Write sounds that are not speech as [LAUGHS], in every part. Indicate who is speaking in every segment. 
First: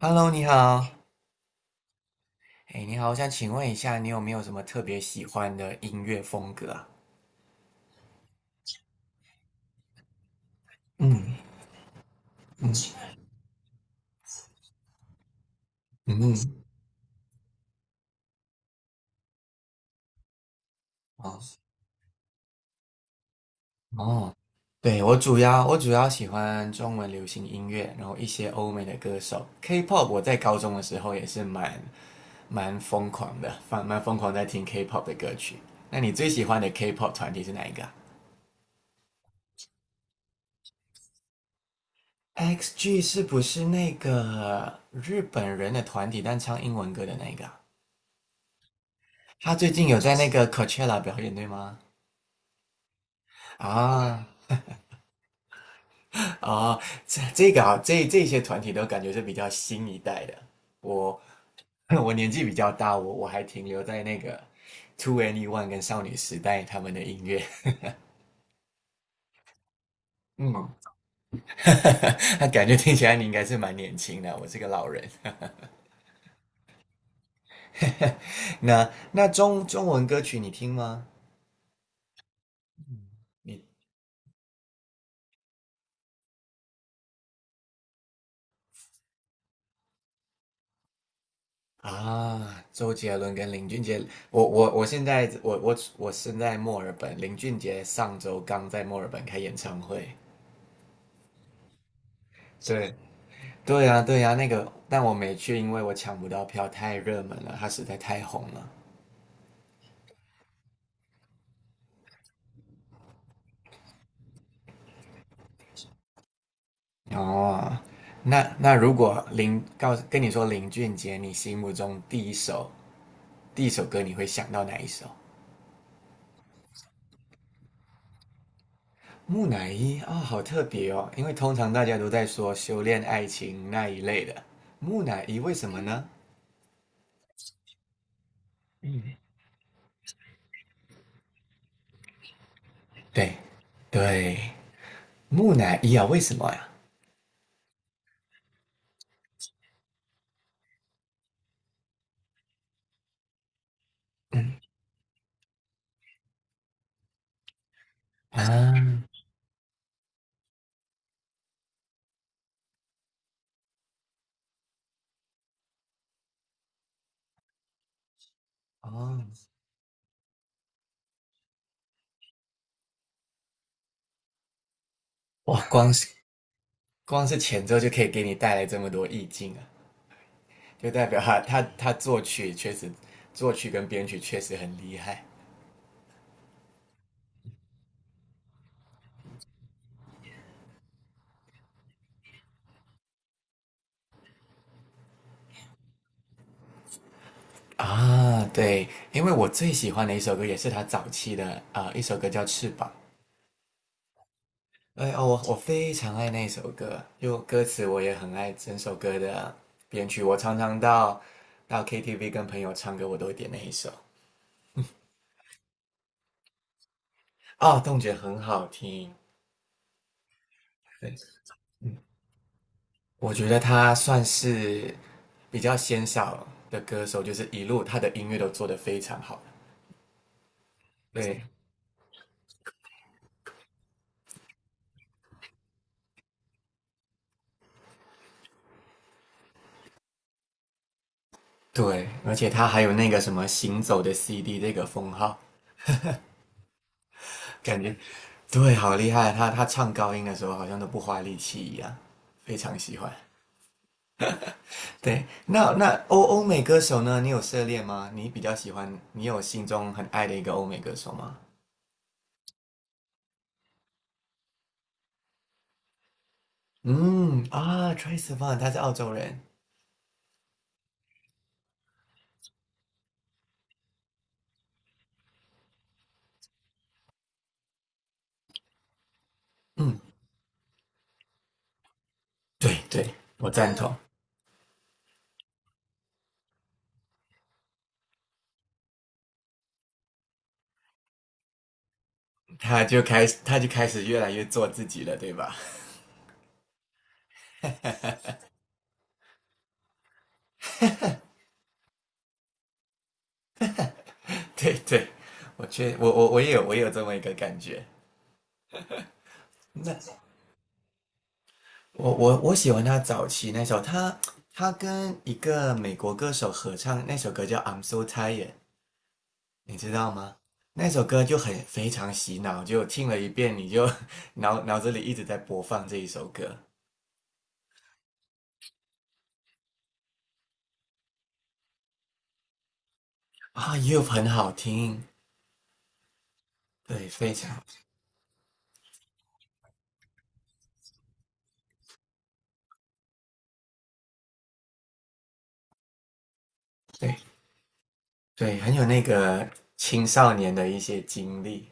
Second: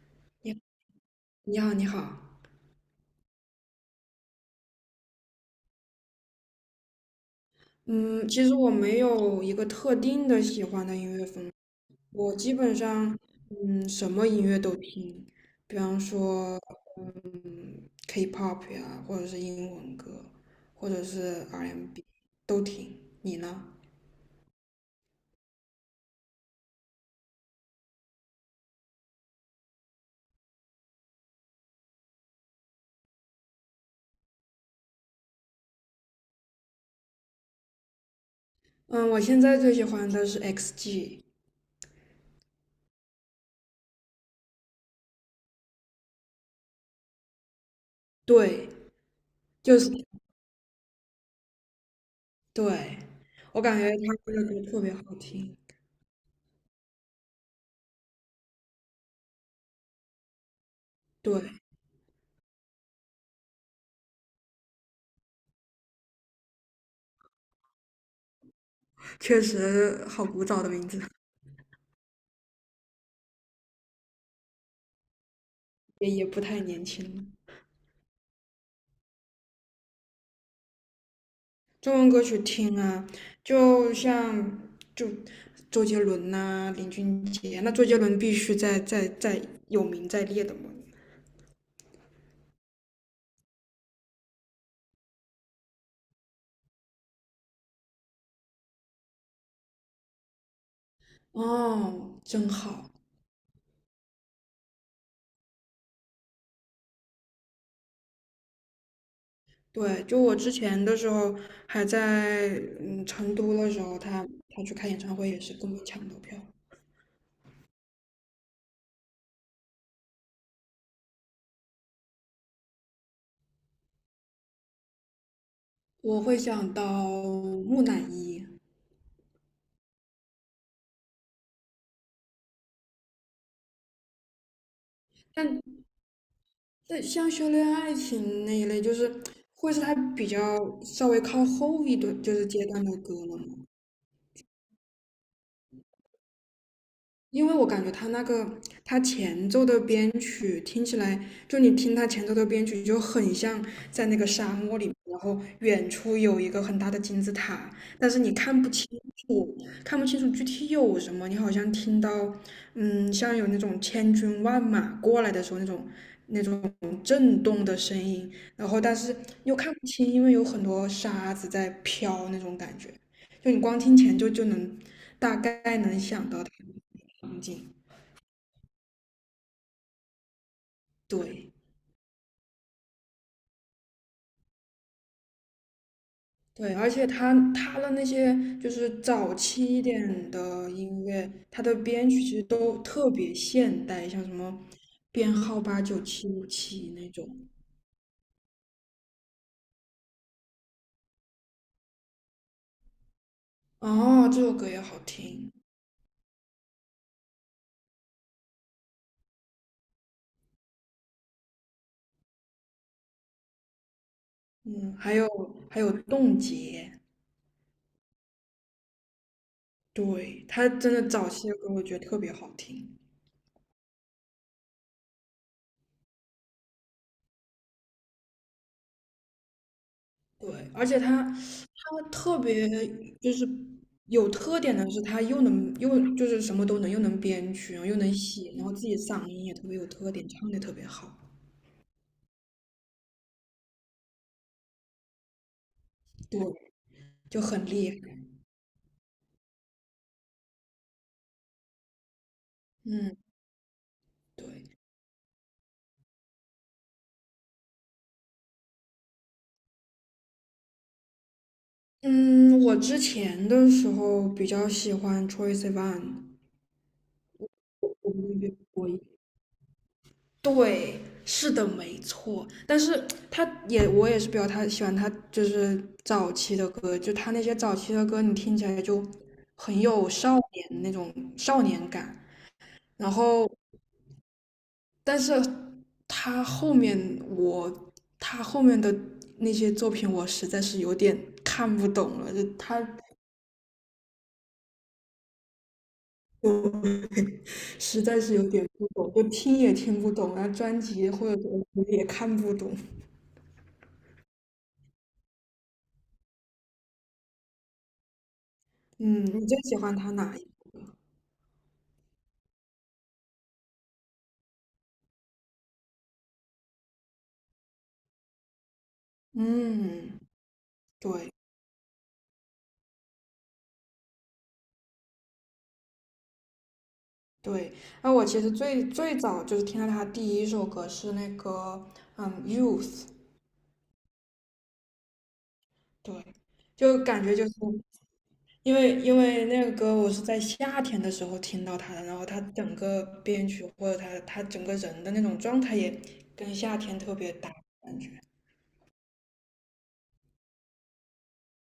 Speaker 1: Hello，你
Speaker 2: 你
Speaker 1: 好。
Speaker 2: 你好，你好。
Speaker 1: 哎，你好，我想请问一下，你有没有什么特别喜欢的音乐风格啊？
Speaker 2: 嗯，其实我没有一个特定的喜欢的音乐
Speaker 1: 嗯
Speaker 2: 风格，我基本
Speaker 1: 嗯
Speaker 2: 上什么音乐都听，比方说
Speaker 1: 嗯，
Speaker 2: K-pop 呀，或者是英文歌，或者
Speaker 1: 哦
Speaker 2: 是 R&B 都听。你呢？
Speaker 1: 哦，对，我主要喜欢中文流行音乐，然后一些欧美的歌手，K-pop。我在高中的时候也是蛮疯狂的，蛮疯狂在听 K-pop 的歌曲。那你最喜欢的 K-pop 团体是哪一个啊？
Speaker 2: 嗯，我现在最喜欢的是 XG，
Speaker 1: x g 是不是那个日本人的团体，但唱英文歌的那一个啊？
Speaker 2: 对，
Speaker 1: 他最
Speaker 2: 就
Speaker 1: 近
Speaker 2: 是
Speaker 1: 有在那个 Coachella 表演，对吗？
Speaker 2: 对，我感觉
Speaker 1: 啊
Speaker 2: 他们的歌特别好听，
Speaker 1: 啊，这个啊，这些团体都感觉是比较新一代的。我
Speaker 2: 对，
Speaker 1: [LAUGHS] 我年纪比较大，我还停留在那个 Two Any One 跟少女时代他们的音乐。
Speaker 2: 确实好古早
Speaker 1: 嗯，
Speaker 2: 的名字，
Speaker 1: [LAUGHS] 那感觉听起来你应该是蛮年轻的，我是个老人。
Speaker 2: 也不太年轻了。
Speaker 1: [LAUGHS] 那中文歌曲你听吗？
Speaker 2: 中文歌曲听啊，
Speaker 1: 你。
Speaker 2: 就像就周杰伦呐、林俊杰，那周杰伦必须在有名在列的嘛。
Speaker 1: 啊，周杰伦跟林俊杰，我现在我身在墨尔本，林俊杰上周刚在墨尔本开演唱会。
Speaker 2: 哦，真好。
Speaker 1: 对对呀对呀，那个但我没去，因为我抢不到票，太热门了，他实在太红了。
Speaker 2: 对，就我之前的时候还在成都的时候，他去开演唱会也是跟我抢到票。
Speaker 1: 哦，那如果林告诉跟你说林俊杰，你心目中第一首歌你会想到哪一首？
Speaker 2: 我会想到木乃伊，
Speaker 1: 木乃伊啊，哦好特别哦，因为通常大家都在说修炼爱情那一类的，木乃伊为什么
Speaker 2: 但
Speaker 1: 呢？
Speaker 2: 但像修炼爱情那一类，就是会是他比较稍微靠后一段就是阶段的歌
Speaker 1: 对
Speaker 2: 了嘛。
Speaker 1: 对，木乃伊啊，为什么呀？
Speaker 2: 因为我感觉他那个他前奏的编曲听起来，就你听他前奏的编曲就很像在那个沙漠里面，然后远处有一个很大的金字塔，但是你看不
Speaker 1: 啊，
Speaker 2: 清楚，看不清楚具体有什么，你好像听到，像有那种千军万马过来的时候那种震动的声音，然后但是
Speaker 1: 哦，
Speaker 2: 又看不清，因为有很多沙子在飘那种感觉，就你光听前奏就能大
Speaker 1: 哇，
Speaker 2: 概
Speaker 1: 光
Speaker 2: 能
Speaker 1: 是
Speaker 2: 想到它的
Speaker 1: 光是
Speaker 2: 场
Speaker 1: 前
Speaker 2: 景。
Speaker 1: 奏就可以给你带来这么多意境啊，就代表他
Speaker 2: 对
Speaker 1: 他他作曲确实，作曲跟编曲确实很厉害
Speaker 2: 对，而且他的那些就是早期一点的音乐，他的编曲其实都特别现代，像什么编号89757那种。
Speaker 1: 啊。对，因为我最喜欢的一首歌也是他早期的啊一首歌叫《翅膀》。
Speaker 2: 哦，这首歌也好
Speaker 1: 哎哦，我
Speaker 2: 听。
Speaker 1: 我非常爱那首歌，就歌词我也很爱整首歌的编曲。我常常到 KTV 跟朋友唱歌，我都会点那一首。
Speaker 2: 嗯，还有还有冻结，
Speaker 1: 啊，动觉很好听。
Speaker 2: 对，他真的
Speaker 1: 对，
Speaker 2: 早期的歌我觉得特别好听。
Speaker 1: 我觉得他算是比较鲜少的歌手，就是一路他的音乐都做得非常好。
Speaker 2: 对，而且他，
Speaker 1: 对
Speaker 2: 他特别就是有特点的是，他又能就是什么都能，又能编曲，然后又能写，然后自己嗓音也特别有特点，唱的特别好，
Speaker 1: 对，而且他还有那个什么“行走的 CD” 这个封号，
Speaker 2: 对，就很
Speaker 1: 感
Speaker 2: 厉
Speaker 1: 觉
Speaker 2: 害。
Speaker 1: [LAUGHS] 对，好厉害。他唱高音的时候好像都不花力气一样，非常喜欢。
Speaker 2: 嗯，对，
Speaker 1: 对，那欧美歌手呢？你有涉猎吗？你比较喜欢，你有心中很爱的一个欧美歌手吗？
Speaker 2: 嗯，我之前的时候比较喜欢 Troye Sivan，
Speaker 1: 嗯啊，Trace Van，他是澳洲人。
Speaker 2: 对，是的，没错。但是他也，我也是比较他喜欢他就是早期的歌，就他那些早期的歌，你听起来就很
Speaker 1: 嗯，
Speaker 2: 有少年那种少年感。
Speaker 1: 对
Speaker 2: 然
Speaker 1: 对，我
Speaker 2: 后，
Speaker 1: 赞同。
Speaker 2: 但是他后面我他后面的那些作品，我实在是有点看不懂了，就他
Speaker 1: 他就开始越来越做自己了，对吧？
Speaker 2: 我 [LAUGHS] 实在是有点不懂，就听也听不懂，然后专辑或者什么也看不懂。
Speaker 1: [LAUGHS] 对对，我确我我我也有我也有这么一个感觉。
Speaker 2: 嗯，你最喜欢他
Speaker 1: 那
Speaker 2: 哪一？
Speaker 1: 我喜欢他早期那首，他跟一个美国歌手合唱那首歌叫《I'm So Tired》，你知道
Speaker 2: 嗯，
Speaker 1: 吗？那首歌
Speaker 2: 对
Speaker 1: 就很非常洗脑，就听了一遍你就 [LAUGHS] 脑子里一直在播放这一首歌
Speaker 2: 对，那我其实最早就是听到他第一首歌是那个《Youth》，
Speaker 1: 啊，又很好听。
Speaker 2: 对，就
Speaker 1: 对，
Speaker 2: 感
Speaker 1: 非
Speaker 2: 觉就是
Speaker 1: 常。
Speaker 2: 因为那个歌我是在夏天的时候听到他的，然后他整个编曲或者他整个人的那种状态也跟夏天特
Speaker 1: 对
Speaker 2: 别搭感觉，
Speaker 1: 对，很有那个青少年的一些经历，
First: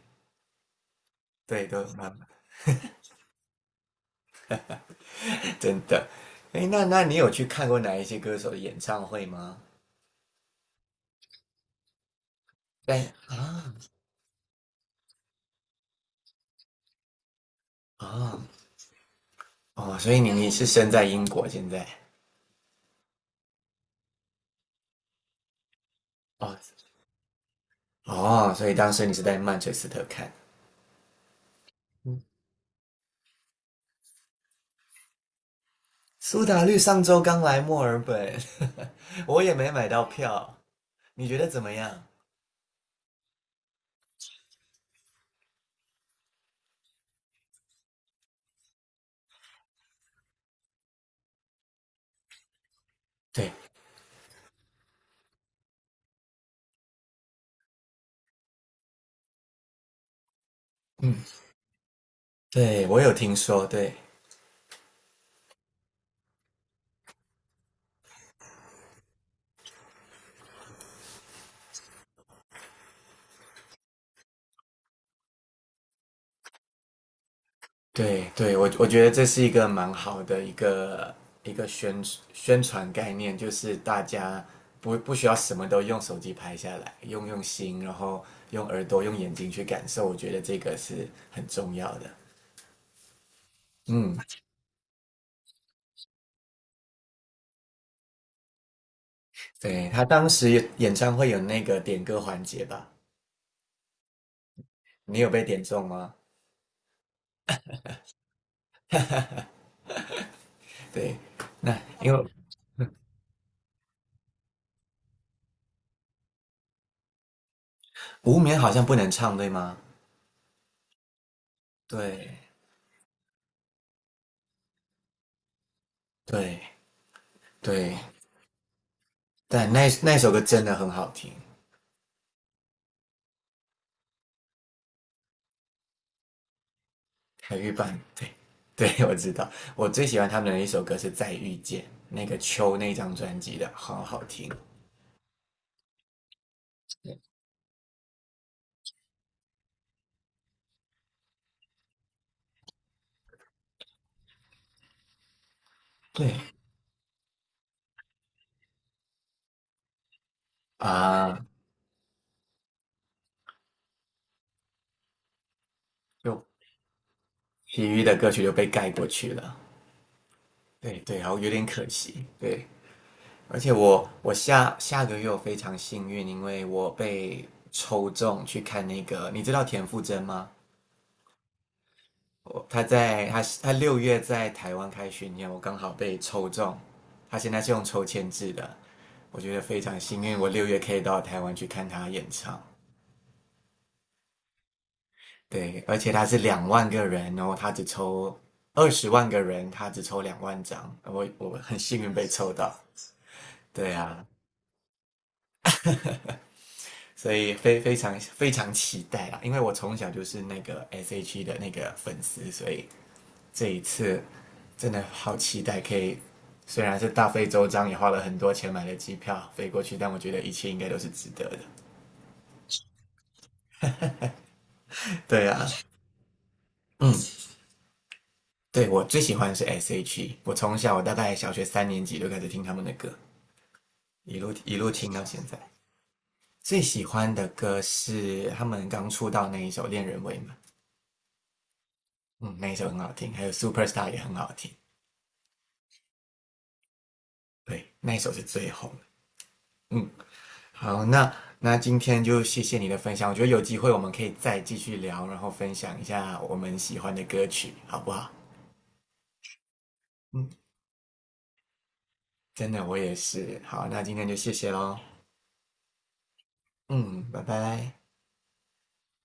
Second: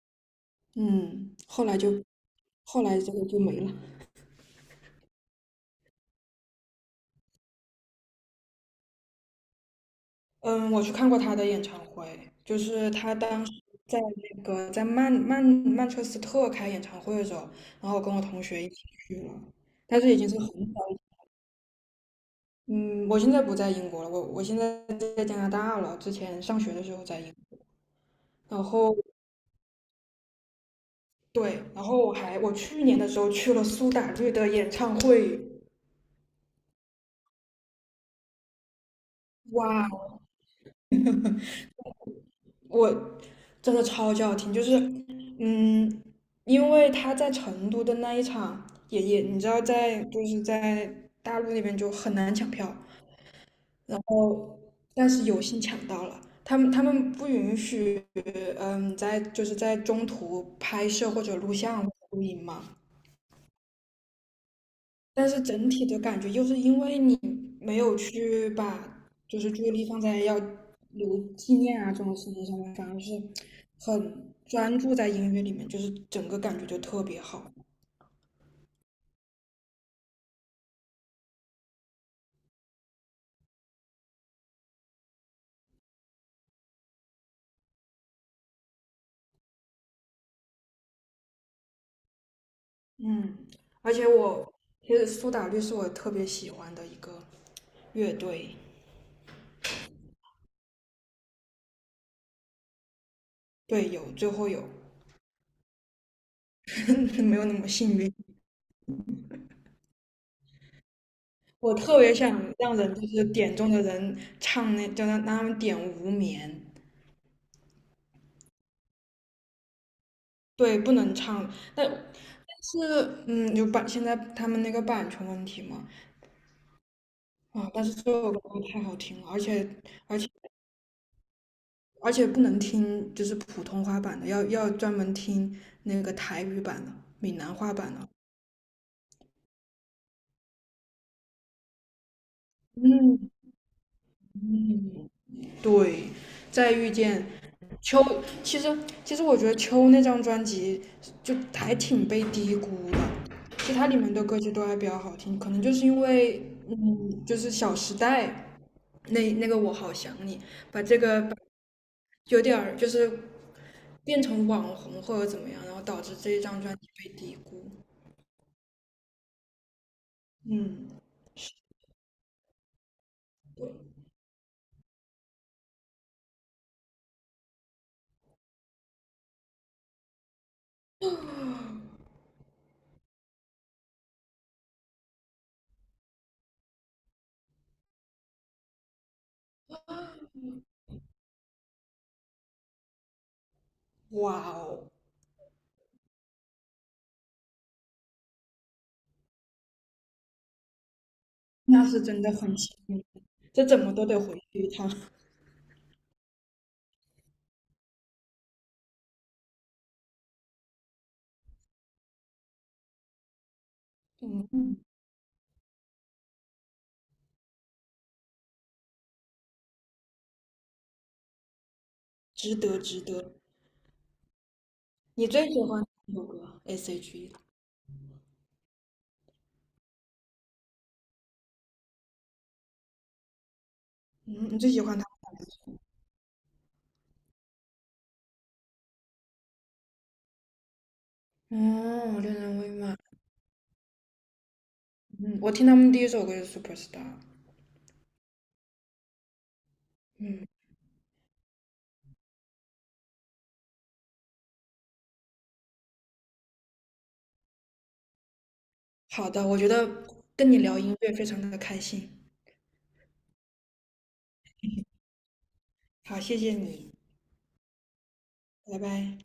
Speaker 2: 嗯，后
Speaker 1: 对，
Speaker 2: 来
Speaker 1: 都
Speaker 2: 就
Speaker 1: 蛮
Speaker 2: 后来这个就没了。
Speaker 1: 真的。哎，那你有去看过哪一些歌手的演唱会吗？
Speaker 2: 嗯，我去看过他的演唱会，就是
Speaker 1: 对
Speaker 2: 他当时
Speaker 1: 啊
Speaker 2: 在那个在曼彻斯特开演唱会的时候，然后我跟我
Speaker 1: 啊
Speaker 2: 同学一起去了，
Speaker 1: 哦，
Speaker 2: 但
Speaker 1: 所
Speaker 2: 是已
Speaker 1: 以
Speaker 2: 经
Speaker 1: 你
Speaker 2: 是很
Speaker 1: 你是
Speaker 2: 早
Speaker 1: 身
Speaker 2: 以
Speaker 1: 在英国现在？
Speaker 2: 嗯，我现在不在英国了，我现在在加拿大了，之前
Speaker 1: 哦，
Speaker 2: 上学的时候在英
Speaker 1: 哦，
Speaker 2: 然
Speaker 1: 所以当
Speaker 2: 后
Speaker 1: 时你是在曼彻斯特看。嗯
Speaker 2: 对，然后我去年的时候去了苏打绿的演唱会，
Speaker 1: 苏打绿上周刚来墨尔本，[LAUGHS] 我也没买
Speaker 2: 哇，
Speaker 1: 到票，你觉得怎么样？
Speaker 2: 我真的超级好听，就是嗯，因为他在成都的那一场也也，你知道就是在大陆那边就很难抢票，
Speaker 1: 对，
Speaker 2: 哦，但是有幸抢到了。他们不允许，在就是在中途拍摄
Speaker 1: 嗯，
Speaker 2: 或者录像或者录音嘛，
Speaker 1: 对我有听说，对，
Speaker 2: 但是整体的感觉就是因为你没有去把就是注意力放在要留纪念啊这种事情上面，反而是很专注在音乐里面，就是整个感觉就特别好。
Speaker 1: 对对，我觉得这是一个蛮好的一个一个宣宣传概念，就是大家不需要什么都用手机拍下来，用心，然后用耳朵、用眼睛去感受，我觉得这个是很重要的。
Speaker 2: 嗯，而且
Speaker 1: 嗯，
Speaker 2: 我其实苏打绿是我特别喜欢的一个乐队，
Speaker 1: 对，他当时有演唱会有那个点歌环节吧？
Speaker 2: 对，有最后有，
Speaker 1: 你有被点中吗？
Speaker 2: [LAUGHS] 没有那么幸运。
Speaker 1: 对，
Speaker 2: 我
Speaker 1: 那
Speaker 2: 特
Speaker 1: 因
Speaker 2: 别
Speaker 1: 为
Speaker 2: 想让人就是点中的人唱那，叫他让他们点无眠。
Speaker 1: 无眠好像不能唱，对吗？
Speaker 2: 对，不能唱。但。
Speaker 1: 对
Speaker 2: 是，有版，现在他们那个版权问题嘛，
Speaker 1: 对
Speaker 2: 啊，但是
Speaker 1: 对，
Speaker 2: 这首歌太好听了，而且，
Speaker 1: 但那
Speaker 2: 而且，
Speaker 1: 首歌真的很好听。
Speaker 2: 而且不能听就是普通话版的，要专门听那个台语版的、闽南
Speaker 1: 海芋
Speaker 2: 话版
Speaker 1: 棒，
Speaker 2: 的。
Speaker 1: 对 [LAUGHS] 对，我知道。我最喜欢他们的一首歌是《再遇见》，那个秋那张
Speaker 2: 嗯，
Speaker 1: 专辑的，好好听。
Speaker 2: 对，再遇见秋，其实其实我觉得秋那张专辑就还挺被低估的，其他里面的歌曲都还比较好听，可能就是因
Speaker 1: 对
Speaker 2: 为，就是《小时代》那个我好想你，把这个
Speaker 1: 啊，
Speaker 2: 有点儿就是变成网红或者怎么样，然后导致这一
Speaker 1: 就
Speaker 2: 张专辑被低估。
Speaker 1: 其余的歌曲就被盖过去了。
Speaker 2: 嗯，
Speaker 1: 对对，然后有点可惜。对，而且我下下个月我非常幸运，因为我被抽中去看那个，你知道田馥甄吗？我他在他他六月在台湾开巡演，我刚好被抽中。他现在是用抽签制的，我觉得非常幸运，我六月可以到台湾去看他演唱。
Speaker 2: 哇哦，
Speaker 1: 对，而且他是两万个人哦，然后他只抽20万个人，他只抽两万张，我很
Speaker 2: 那
Speaker 1: 幸
Speaker 2: 是
Speaker 1: 运
Speaker 2: 真
Speaker 1: 被
Speaker 2: 的
Speaker 1: 抽
Speaker 2: 很
Speaker 1: 到。
Speaker 2: 幸运，这怎
Speaker 1: 对
Speaker 2: 么都得
Speaker 1: 啊，
Speaker 2: 回去一趟。
Speaker 1: 所以非常非常期待啦，因为我从小就是那个 S.H.E 的那个粉丝，所以这一次
Speaker 2: 嗯，
Speaker 1: 真的好期待，可以虽然是大费周章，也花了很多钱买了机票飞过去，但我觉得一切应该都是值得的。
Speaker 2: 值得，值得。你
Speaker 1: 对
Speaker 2: 最喜
Speaker 1: 啊，
Speaker 2: 欢哪首歌
Speaker 1: 嗯，
Speaker 2: ？S.H.E。
Speaker 1: 对我最喜欢的是 S.H.E，我从小我大概小学三年级就开始听他们的歌，一
Speaker 2: 嗯，
Speaker 1: 路
Speaker 2: 你最
Speaker 1: 一
Speaker 2: 喜
Speaker 1: 路
Speaker 2: 欢他
Speaker 1: 听
Speaker 2: 们
Speaker 1: 到
Speaker 2: 哪
Speaker 1: 现
Speaker 2: 一
Speaker 1: 在。
Speaker 2: 首？
Speaker 1: 最喜欢的歌是他们刚出道那一首《恋人未满》，
Speaker 2: 哦，恋
Speaker 1: 嗯，
Speaker 2: 人
Speaker 1: 那
Speaker 2: 未
Speaker 1: 一首很
Speaker 2: 满。
Speaker 1: 好听，还有《Superstar》也很好听，
Speaker 2: 嗯，我听他们第一首歌就是《Superstar》。
Speaker 1: 对，那一首是最红的。嗯，
Speaker 2: 嗯，
Speaker 1: 好，那今天就谢谢你的分享，我觉得有机会我们可以再继续聊，然后分享一下我们喜欢的歌曲，好不好？
Speaker 2: 好的，我觉得
Speaker 1: 嗯，
Speaker 2: 跟你聊音乐非常的开心。
Speaker 1: 真的我也是。好，那今天就谢谢喽。
Speaker 2: 好，谢谢你，
Speaker 1: 嗯，拜拜。
Speaker 2: 拜拜。